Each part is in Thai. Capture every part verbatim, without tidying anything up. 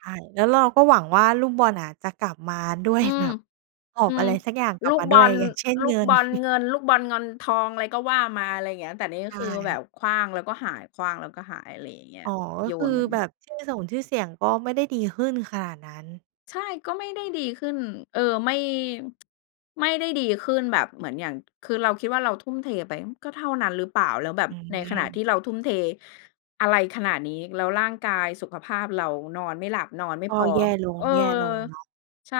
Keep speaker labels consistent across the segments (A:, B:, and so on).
A: ใช่ แล้วเราก็หวังว่า ลูกบอลน่ะจะกลับมาด้ว
B: อ
A: ย
B: ืม
A: แบบหอ
B: อื
A: บอะ
B: ม
A: ไรสักอย่างกล
B: ล
A: ับ
B: ูก
A: มา
B: บ
A: ด้
B: อ
A: วย
B: ล
A: อย่างเช่น
B: ลู
A: เง
B: ก
A: ิ
B: บ
A: น
B: อลเงิน ลูกบอลงอนทอง อะไรก็ว่ามา อะไรเงี้ย แต่นี่ก
A: ใ
B: ็
A: ช
B: คือแบ
A: ่
B: บขว้างแล้วก็หาย ขว้างแล้วก็หาย อะไรอย่างเงี้ย
A: อ๋อ ก็
B: โย
A: คือ
B: นเหมือน
A: แบบชื่อสงชื่อเสียงก็ไม่ได้ดีขึ้นขนาดนั้น
B: ใช่ ก็ไม่ได้ดีขึ้น เออ ไม่ ไม่ได้ดีขึ้นแบบเหมือนอย่าง คือเราคิดว่า เราทุ่มเทไป อืม ก็เท่านั้นหรือเปล่า แล้วแบ
A: อ
B: บ
A: ื
B: ในขณะที
A: อ
B: ่เราทุ่มเทอะไรขนาดนี้ แล้วร่างกายสุขภาพเรา นอนไม่หลับนอนไม่
A: ก
B: พ
A: ็
B: อ
A: แย่ล
B: เออ
A: ง ๆ เนาะ
B: ใช่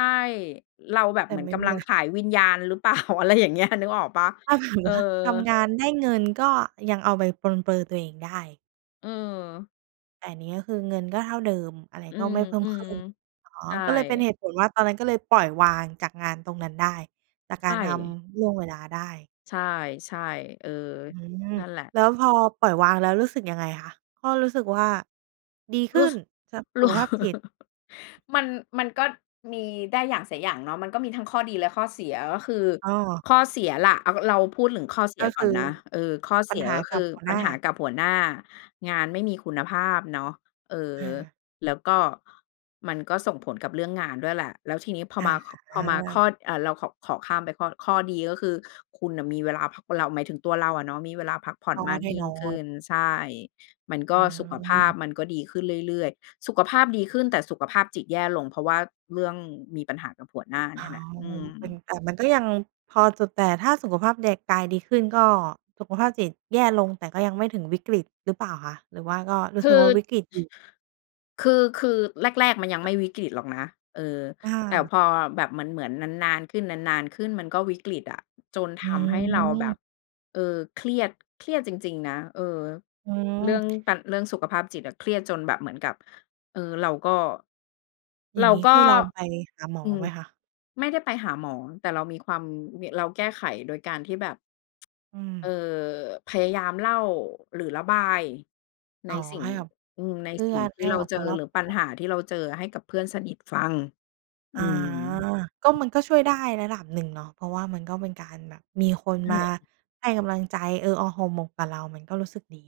B: เราแบบ
A: แต
B: เ
A: ่
B: หมือ
A: ไ
B: น
A: ม่
B: กำลังขายวิญญาณหรือ เปล่า อะไรอย่างเงี้ย นึกออกเปล่า?
A: ถ้าถา
B: เ
A: ม
B: ออ
A: ว่า ทำงานได้เงิน ก็ยังเอาไปปรนเปรอตัวเองได้
B: อือ
A: แต่อันนี้คือเงินก็เท่าเดิม อะไร
B: อื
A: ก็
B: ม
A: ไม่เพิ่
B: อ
A: ม
B: ื
A: ข
B: อ
A: ึ้น อ๋อ
B: ใช่
A: ก็เลยเป็นเหตุผลว่า ตอนนั้นก็เลยปล่อยวางจากงานตรงนั้นได้ จาก
B: ใ
A: ก
B: ช
A: ารท
B: ่
A: ำล่วงเวลาได้
B: ใช่ ๆ เออ
A: อื้อฮือ
B: นั่นแหละ
A: แล้วพอปล่อยวางแล้ว รู้สึกยังไงคะ? ก็รู้สึกว่าดีข
B: ร
A: ึ
B: ู
A: ้
B: ้ส
A: น สัพ ส
B: ร
A: ุ
B: ู้
A: ขภาพจิต
B: มัน มันก็มีได้อย่างเสียอย่างเนาะ มันก็มีทั้งข้อดีและข้อเสีย ก็คือ
A: อ้อ
B: ข้อเสียล่ะ อ่า ก็เราพูดถึงข้อเสี
A: ก
B: ย
A: ็
B: ก
A: ค
B: ่อ
A: ื
B: น
A: อ
B: นะ เออ ข้อเ
A: ปั
B: ส
A: ญ
B: ีย
A: หา
B: ก็ค
A: กั
B: ื
A: บ
B: อ
A: หัว
B: ป
A: หน
B: ัญ
A: ้า
B: หากับหัวหน้า งานไม่มีคุณภาพเนาะ เออ
A: อา
B: แล้วก็ มันก็ส่งผลกับเรื่องงานด้วยแหละ แล้วทีนี้พอ
A: อ
B: ม
A: ะ
B: า ค
A: ฮ
B: พอมาข
A: ะ
B: ้อ อ่า เราขอ ขอข้ามไปข้อ ข้อดีก็คือ คุณน่ะมีเวลาพัก คนเรา หมายถึงตัวเราอะเนาะมีเวลาพักผ่อ
A: ก
B: น
A: ็
B: มาก
A: แน่
B: ยิ่
A: น
B: ง
A: อ
B: ขึ้
A: น
B: น ใช่ มันก็
A: อ
B: สุขภาพ
A: า
B: มันก็ดีขึ้นเรื่อย ๆ สุขภาพดีขึ้น แต่สุขภาพจิตแย่ลง เพราะว่าเรื่องมีปัญหากับหัวหน้า
A: อ
B: เน
A: ้
B: ี
A: า
B: ่ยแหละ
A: ว
B: อื
A: เป็น
B: ม
A: แต่มันก็ยังพอจะ แต่ถ้าสุขภาพแดกาย ดีขึ้น ก็ สุขภาพจิตแย่ลง แต่ก็ยังไม่ถึงวิกฤตหรือเปล่าคะ หรือว่าก็รู
B: ค
A: ้
B: ื
A: สึ
B: อ
A: กว่าวิกฤตอยู่?
B: คือ คือแรก ๆ มันยังไม่วิกฤตหรอกนะ เออ
A: อ
B: แต่
A: า
B: พอแบบเหมือน ๆ นาน ๆ ขึ้น นาน ๆ ขึ้น มันก็วิกฤตอะ จนท
A: อ
B: ำให้เราแบบ
A: ืม
B: เออ เครียด เครียดจริง ๆ นะ เออ
A: อื
B: เรื่อง
A: ม
B: ตัน เรื่องสุขภาพจิตอะ เครียดจนแบบเหมือนกับ เอ่อ เราก็
A: อย
B: เ
A: ่
B: ร
A: า
B: า
A: งงี้
B: ก
A: เค
B: ็
A: ยลองไปหาหมอ
B: อืม
A: ไหมคะ?
B: ไม่ได้ไปหาหมอ แต่เรามีความวิ เราแก้ไขโดยการที่แบบ
A: อื
B: เอ
A: ม
B: อ พยายามเล่า หรือระบายใน
A: อ๋อ
B: สิ่ง
A: ให้อับ
B: อืม
A: เ
B: ใ
A: พ
B: น
A: ื่
B: สิ่
A: อ
B: ง
A: น
B: ที
A: ใ
B: ่
A: ห้
B: เรา
A: กับ
B: เจ
A: ค
B: อ
A: นรอ
B: หรื
A: บ
B: อ
A: ต
B: ป
A: ั
B: ัญ
A: ว
B: หาที่เราเจอให้กับเพื่อนสนิทฟัง อื
A: อ๋อ
B: ม
A: ก็มัน ก็ช่วยได้ระดับหนึ่งเนาะ เพราะว่ามันก็เป็นการแบบมีคน
B: ใช
A: มา
B: ่
A: ให้กำลังใจ เออออห่อหมกกับเรา มันก็รู้สึกดี